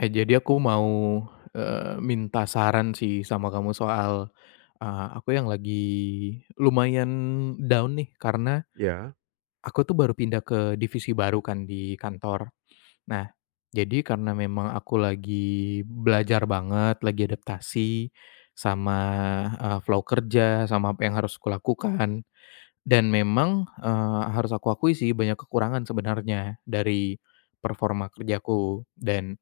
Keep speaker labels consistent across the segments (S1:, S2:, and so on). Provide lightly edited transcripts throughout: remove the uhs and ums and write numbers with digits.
S1: Jadi aku mau, minta saran sih sama kamu soal, aku yang lagi lumayan down nih karena
S2: Ya,
S1: aku tuh baru pindah ke divisi baru kan di kantor. Nah, jadi karena memang aku lagi belajar banget, lagi adaptasi sama, flow kerja, sama apa yang harus kulakukan dan memang, harus aku akui sih banyak kekurangan sebenarnya dari performa kerjaku dan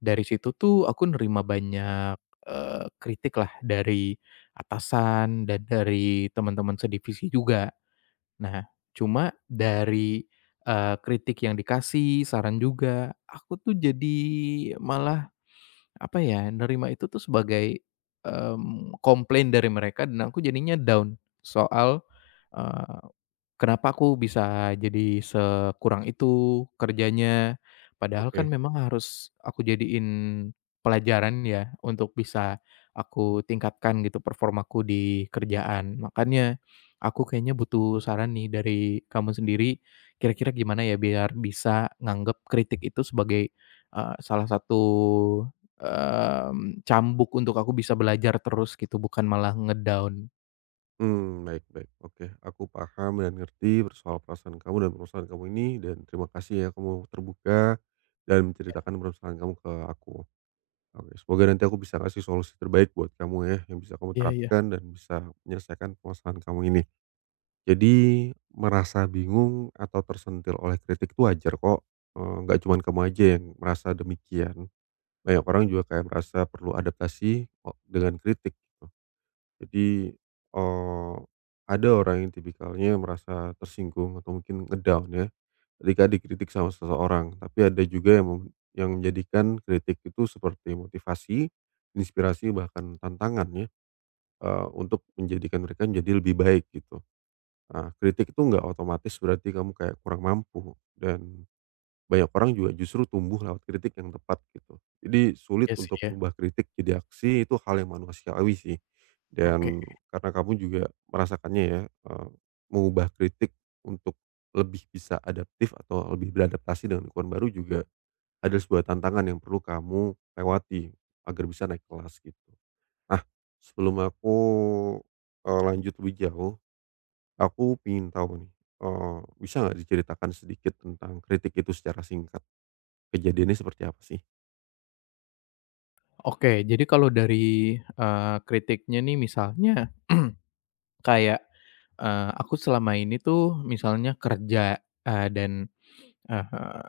S1: dari situ tuh aku nerima banyak, kritik lah dari atasan dan dari teman-teman sedivisi juga. Nah, Cuma dari, kritik yang dikasih, saran juga, aku tuh jadi malah, apa ya, nerima itu tuh sebagai, komplain dari mereka dan aku jadinya down soal, kenapa aku bisa jadi sekurang itu kerjanya, padahal kan
S2: oke.
S1: memang harus aku jadiin pelajaran ya untuk bisa aku tingkatkan gitu performaku di kerjaan. Makanya aku kayaknya butuh saran nih dari kamu sendiri, kira-kira gimana ya biar bisa nganggep kritik itu sebagai, salah satu, cambuk untuk aku bisa belajar terus gitu bukan malah ngedown.
S2: Hmm, baik baik. Oke, aku paham dan ngerti soal perasaan kamu dan permasalahan kamu ini dan terima kasih ya kamu terbuka dan menceritakan permasalahan kamu ke aku. Oke, semoga nanti aku bisa kasih solusi terbaik buat kamu ya, yang bisa kamu
S1: Iya, iya.
S2: terapkan dan bisa menyelesaikan permasalahan kamu ini. Jadi merasa bingung atau tersentil oleh kritik itu wajar kok, nggak cuman kamu aja yang merasa demikian. Banyak orang juga kayak merasa perlu adaptasi o dengan kritik. Gitu. Jadi, eee, ada orang yang tipikalnya merasa tersinggung atau mungkin ya, ketika dikritik sama seseorang. Tapi ada juga yang yang menjadikan kritik itu seperti motivasi, inspirasi, bahkan tantangan ya, untuk menjadikan mereka menjadi lebih baik gitu. Nah, kritik itu nggak otomatis berarti kamu kayak kurang mampu dan banyak orang juga justru tumbuh lewat kritik yang tepat gitu. Jadi sulit
S1: Iya sih,
S2: untuk
S1: ya.
S2: mengubah kritik jadi aksi itu hal yang manusiawi sih.
S1: Oke.
S2: Dan karena kamu juga merasakannya ya, mengubah kritik untuk lebih bisa adaptif atau lebih beradaptasi dengan lingkungan baru juga adalah sebuah tantangan yang perlu kamu lewati agar bisa naik kelas gitu. Nah, sebelum aku, lanjut lebih jauh, aku ingin tahu nih, bisa nggak diceritakan sedikit tentang kritik itu secara singkat? Kejadiannya seperti apa sih?
S1: Oke, jadi kalau dari, kritiknya nih misalnya kayak, aku selama ini tuh misalnya kerja, eee, dan, eee,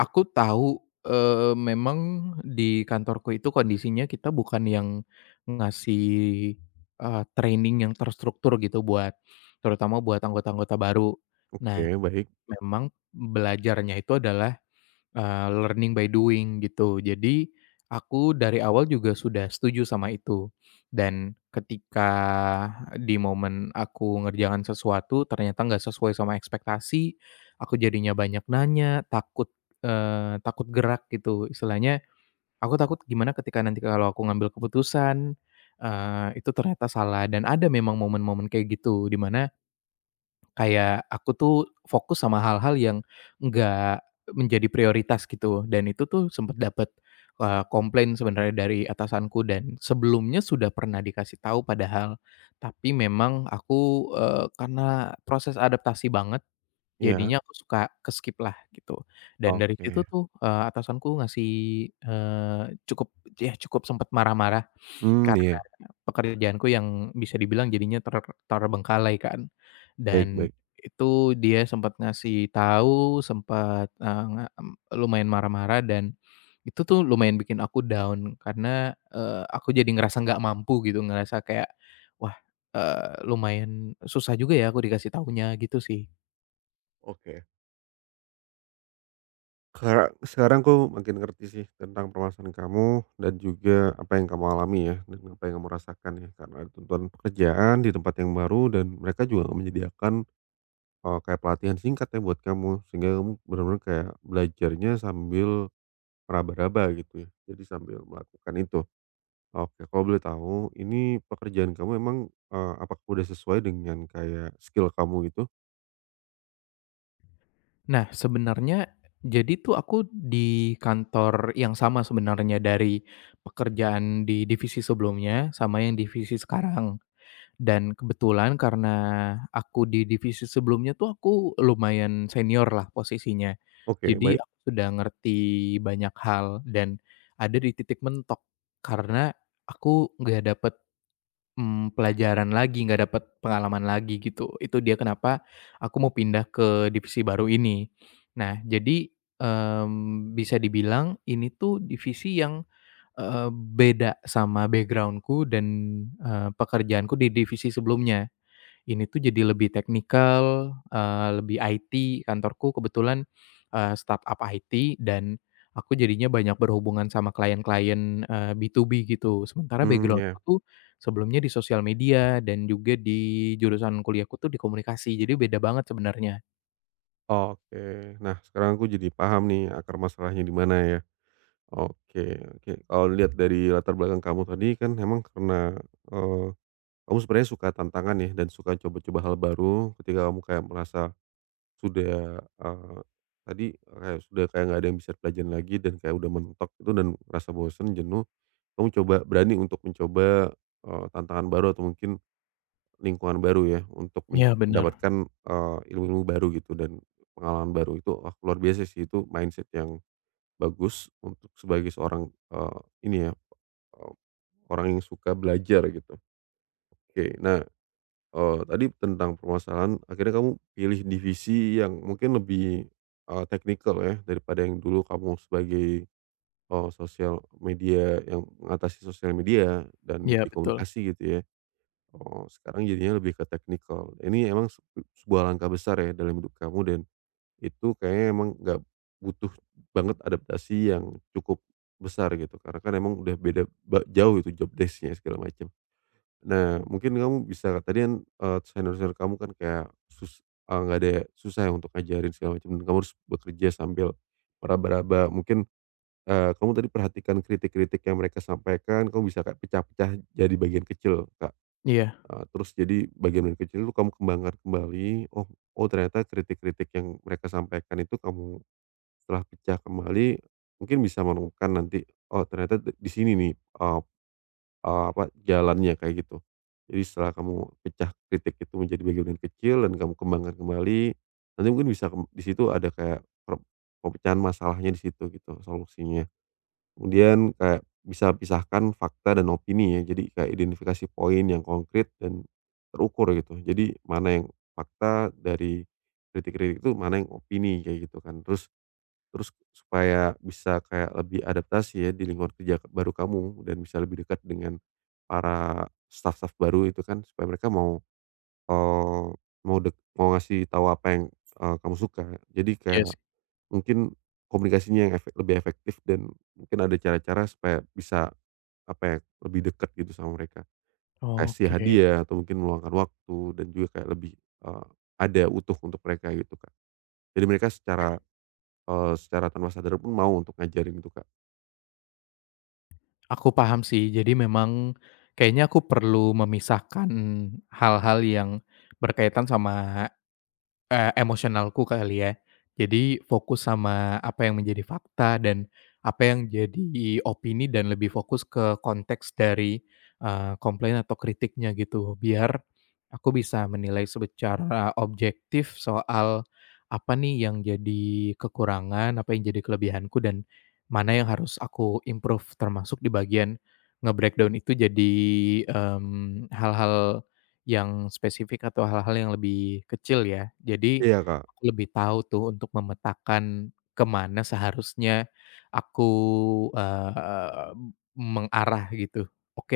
S1: aku tahu, memang di kantorku itu kondisinya kita bukan yang ngasih, training yang terstruktur gitu buat terutama buat anggota-anggota baru.
S2: Oke,
S1: Nah,
S2: baik.
S1: Memang belajarnya itu adalah, learning by doing gitu. Jadi, aku dari awal juga sudah setuju sama itu. Dan ketika di momen aku ngerjakan sesuatu ternyata nggak sesuai sama ekspektasi, aku jadinya banyak nanya, takut, takut gerak gitu. Istilahnya aku takut gimana ketika nanti kalau aku ngambil keputusan, itu ternyata salah dan ada memang momen-momen kayak gitu di mana kayak aku tuh fokus sama hal-hal yang nggak menjadi prioritas gitu, dan itu tuh sempet dapet, komplain sebenarnya dari atasanku dan sebelumnya sudah pernah dikasih tahu padahal. Tapi memang aku, karena proses adaptasi banget,
S2: Ya.
S1: jadinya aku suka keskip lah gitu. Dan dari situ
S2: Oke.
S1: tuh, atasanku ngasih, eee, cukup, ya cukup sempat marah-marah.
S2: Hmm, iya,
S1: Pekerjaanku yang bisa dibilang jadinya terbengkalai kan,
S2: baik
S1: dan
S2: baik.
S1: itu dia sempat ngasih tahu, sempat, lumayan marah-marah dan itu tuh lumayan bikin aku down karena, aku jadi ngerasa nggak mampu gitu, ngerasa kayak, "Wah, lumayan susah juga ya aku dikasih tahunya," gitu sih.
S2: Oke. Kara sekarang aku makin ngerti sih tentang permasalahan kamu dan juga apa yang kamu alami ya, dan apa yang kamu rasakan ya, karena ada tuntutan pekerjaan di tempat yang baru dan mereka juga nggak menyediakan, kayak pelatihan singkat ya buat kamu, sehingga kamu benar-benar kayak belajarnya sambil meraba-raba gitu ya. Jadi sambil melakukan itu. Oke, kalau boleh tahu, ini pekerjaan kamu emang, apakah udah sesuai dengan kayak skill kamu itu?
S1: Nah, sebenarnya jadi tuh aku di kantor yang sama sebenarnya dari pekerjaan di divisi sebelumnya sama yang divisi sekarang. Dan kebetulan karena aku di divisi sebelumnya tuh aku lumayan senior lah posisinya.
S2: Oke,
S1: Jadi
S2: baik.
S1: aku sudah ngerti banyak hal dan ada di titik mentok karena aku nggak dapet, pelajaran lagi, nggak dapet pengalaman lagi gitu. Itu dia kenapa aku mau pindah ke divisi baru ini. Nah jadi, bisa dibilang ini tuh divisi yang, beda sama backgroundku dan, pekerjaanku di divisi sebelumnya. Ini tuh jadi lebih teknikal, lebih IT, kantorku kebetulan, startup IT dan aku jadinya banyak berhubungan sama klien-klien, B2B gitu. Sementara
S2: Hmm,
S1: background-ku
S2: ya.
S1: tuh sebelumnya di sosial media dan juga di jurusan kuliahku tuh di komunikasi, jadi beda banget sebenarnya.
S2: Oke. Nah, sekarang aku jadi paham nih akar masalahnya di mana ya. Oke oke. Kalau lihat dari latar belakang kamu tadi kan memang karena, eee, kamu sebenarnya suka tantangan ya dan suka coba-coba hal baru ketika kamu kayak merasa sudah, tadi kayak sudah kayak nggak ada yang bisa pelajaran lagi dan kayak udah mentok itu dan rasa bosen, jenuh, kamu coba berani untuk mencoba, tantangan baru atau mungkin lingkungan baru ya untuk
S1: Iya bener,
S2: mendapatkan, ilmu-ilmu baru gitu dan pengalaman baru itu, wah luar biasa sih itu mindset yang bagus untuk sebagai seorang, ini ya, eee, orang yang suka belajar gitu. Oke, nah, tadi tentang permasalahan akhirnya kamu pilih divisi yang mungkin lebih, teknikal ya daripada yang dulu kamu sebagai, sosial media yang mengatasi sosial media dan
S1: iya
S2: di
S1: betul.
S2: komunikasi gitu ya. Oh, sekarang jadinya lebih ke teknikal. Ini emang sebuah langkah besar ya dalam hidup kamu dan itu kayaknya emang nggak butuh banget adaptasi yang cukup besar gitu, karena kan emang udah beda jauh itu job desk-nya segala macam. Nah, mungkin kamu bisa tadi kan, senior-senior kamu kan kayak nggak ada susah ya untuk ngajarin segala macam dan kamu harus bekerja sambil meraba-raba. Mungkin, kamu tadi perhatikan kritik-kritik yang mereka sampaikan, kamu bisa kayak pecah-pecah jadi bagian kecil Kak,
S1: Iya,
S2: terus jadi bagian-bagian kecil itu kamu kembangkan kembali, oh oh ternyata kritik-kritik yang mereka sampaikan itu kamu setelah pecah kembali, mungkin bisa menemukan nanti, oh ternyata di sini nih, apa, jalannya kayak gitu. Jadi setelah kamu pecah kritik itu menjadi bagian kecil dan kamu kembangkan kembali, nanti mungkin bisa di situ ada kayak pemecahan masalahnya di situ gitu, solusinya. Kemudian kayak bisa pisahkan fakta dan opini ya, jadi kayak identifikasi poin yang konkret dan terukur gitu. Jadi mana yang fakta dari kritik-kritik itu, mana yang opini kayak gitu kan. Terus Terus supaya bisa kayak lebih adaptasi ya di lingkungan kerja baru kamu dan bisa lebih dekat dengan para staff-staff baru itu kan supaya mereka mau, eee, mau mau ngasih tahu apa yang, kamu suka. Jadi
S1: iya
S2: kayak
S1: sih.
S2: mungkin komunikasinya yang lebih efektif dan mungkin ada cara-cara supaya bisa, apa ya, lebih dekat gitu sama mereka. Kasih
S1: Oke,
S2: hadiah atau mungkin meluangkan waktu dan juga kayak lebih, eee, ada utuh untuk mereka gitu, kan. Jadi mereka secara secara tanpa sadar pun mau untuk ngajarin itu, Kak?
S1: aku paham sih. Jadi memang kayaknya aku perlu memisahkan hal-hal yang berkaitan sama, emosionalku kali ya. Jadi fokus sama apa yang menjadi fakta dan apa yang jadi opini dan lebih fokus ke konteks dari, komplain atau kritiknya gitu. Biar aku bisa menilai secara objektif soal apa nih yang jadi kekurangan, apa yang jadi kelebihanku, dan mana yang harus aku improve termasuk di bagian nge-breakdown itu jadi, hal-hal yang spesifik atau hal-hal yang lebih kecil ya. Jadi,
S2: Iya, Kak.
S1: aku lebih tahu tuh untuk memetakan kemana seharusnya aku, eee, mengarah gitu. Oke,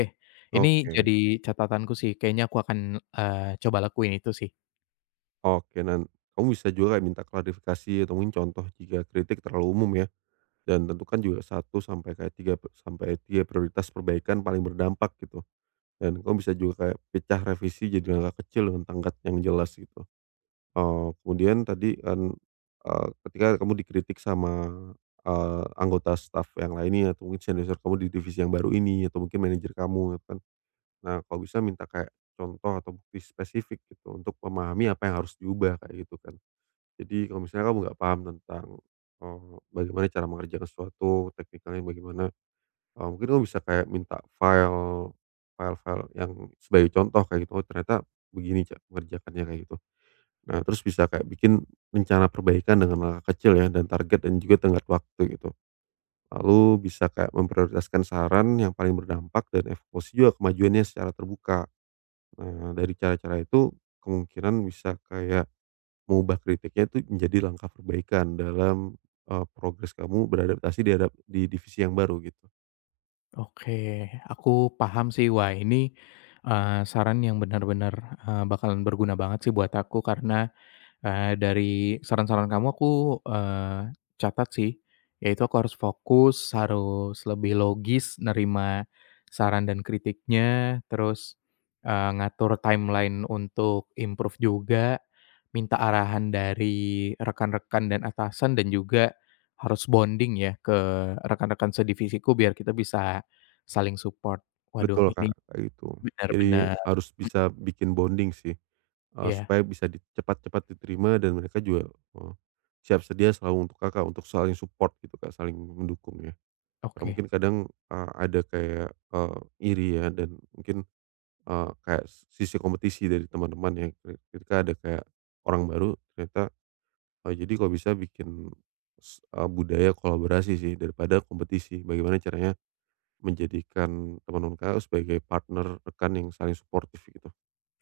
S1: ini
S2: Oke
S1: jadi catatanku sih, kayaknya aku akan, coba lakuin itu sih.
S2: oke, kamu bisa juga kayak minta klarifikasi atau mungkin contoh jika kritik terlalu umum ya, dan tentukan juga satu sampai kayak 3 sampai 3 prioritas perbaikan paling berdampak gitu, dan kamu bisa juga kayak pecah revisi jadi langkah kecil dengan tanggat yang jelas gitu. Kemudian tadi kan, ketika kamu dikritik sama, anggota staf yang lainnya atau mungkin senior kamu di divisi yang baru ini atau mungkin manajer kamu gitu kan. Nah, kalau bisa minta kayak contoh atau bukti spesifik gitu untuk memahami apa yang harus diubah kayak gitu kan. Jadi kalau misalnya kamu nggak paham tentang, bagaimana cara mengerjakan sesuatu, teknikalnya bagaimana, mungkin kamu bisa kayak minta file-file yang sebagai contoh kayak gitu, "Oh ternyata begini cara mengerjakannya," kayak gitu. Nah, terus bisa kayak bikin rencana perbaikan dengan langkah kecil ya dan target dan juga tenggat waktu gitu. Lalu bisa kayak memprioritaskan saran yang paling berdampak dan evaluasi juga kemajuannya secara terbuka. Nah, dari cara-cara itu kemungkinan bisa kayak mengubah kritiknya itu menjadi langkah perbaikan dalam, progres kamu beradaptasi di di divisi yang baru gitu.
S1: Oke, aku paham sih. Wah ini, saran yang benar-benar, bakalan berguna banget sih buat aku karena, dari saran-saran kamu aku, eee, catat sih, yaitu aku harus fokus, harus lebih logis nerima saran dan kritiknya, terus, ngatur timeline untuk improve juga, minta arahan dari rekan-rekan dan atasan, dan juga harus bonding ya ke rekan-rekan sedivisiku biar kita bisa saling support. Waduh
S2: Betul,
S1: ini
S2: Kak, kayak gitu. Jadi
S1: benar-benar,
S2: harus
S1: mmm,
S2: bisa bikin bonding sih,
S1: iya,
S2: supaya bisa cepat-cepat diterima dan mereka juga, eee, siap sedia selalu untuk Kakak, untuk saling support gitu, Kak, saling mendukung ya. Karena
S1: oke.
S2: mungkin kadang, ada kayak, iri ya dan mungkin kayak sisi kompetisi dari teman-teman ya, ketika ada kayak orang baru ternyata jadi kalau bisa bikin budaya kolaborasi sih daripada kompetisi. Bagaimana caranya menjadikan teman-teman Kakak sebagai partner, rekan yang saling suportif gitu.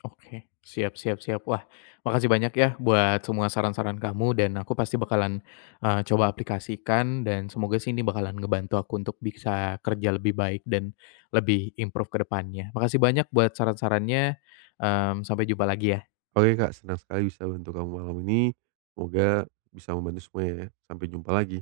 S1: Oke, siap, siap, siap. Wah, makasih banyak ya buat semua saran-saran kamu dan aku pasti bakalan, coba aplikasikan dan semoga sih ini bakalan ngebantu aku untuk bisa kerja lebih baik dan lebih improve ke depannya. Makasih banyak buat saran-sarannya, sampai jumpa lagi ya.
S2: Oke Kak, senang sekali bisa bantu kamu malam ini. Semoga bisa membantu semuanya ya. Sampai jumpa lagi.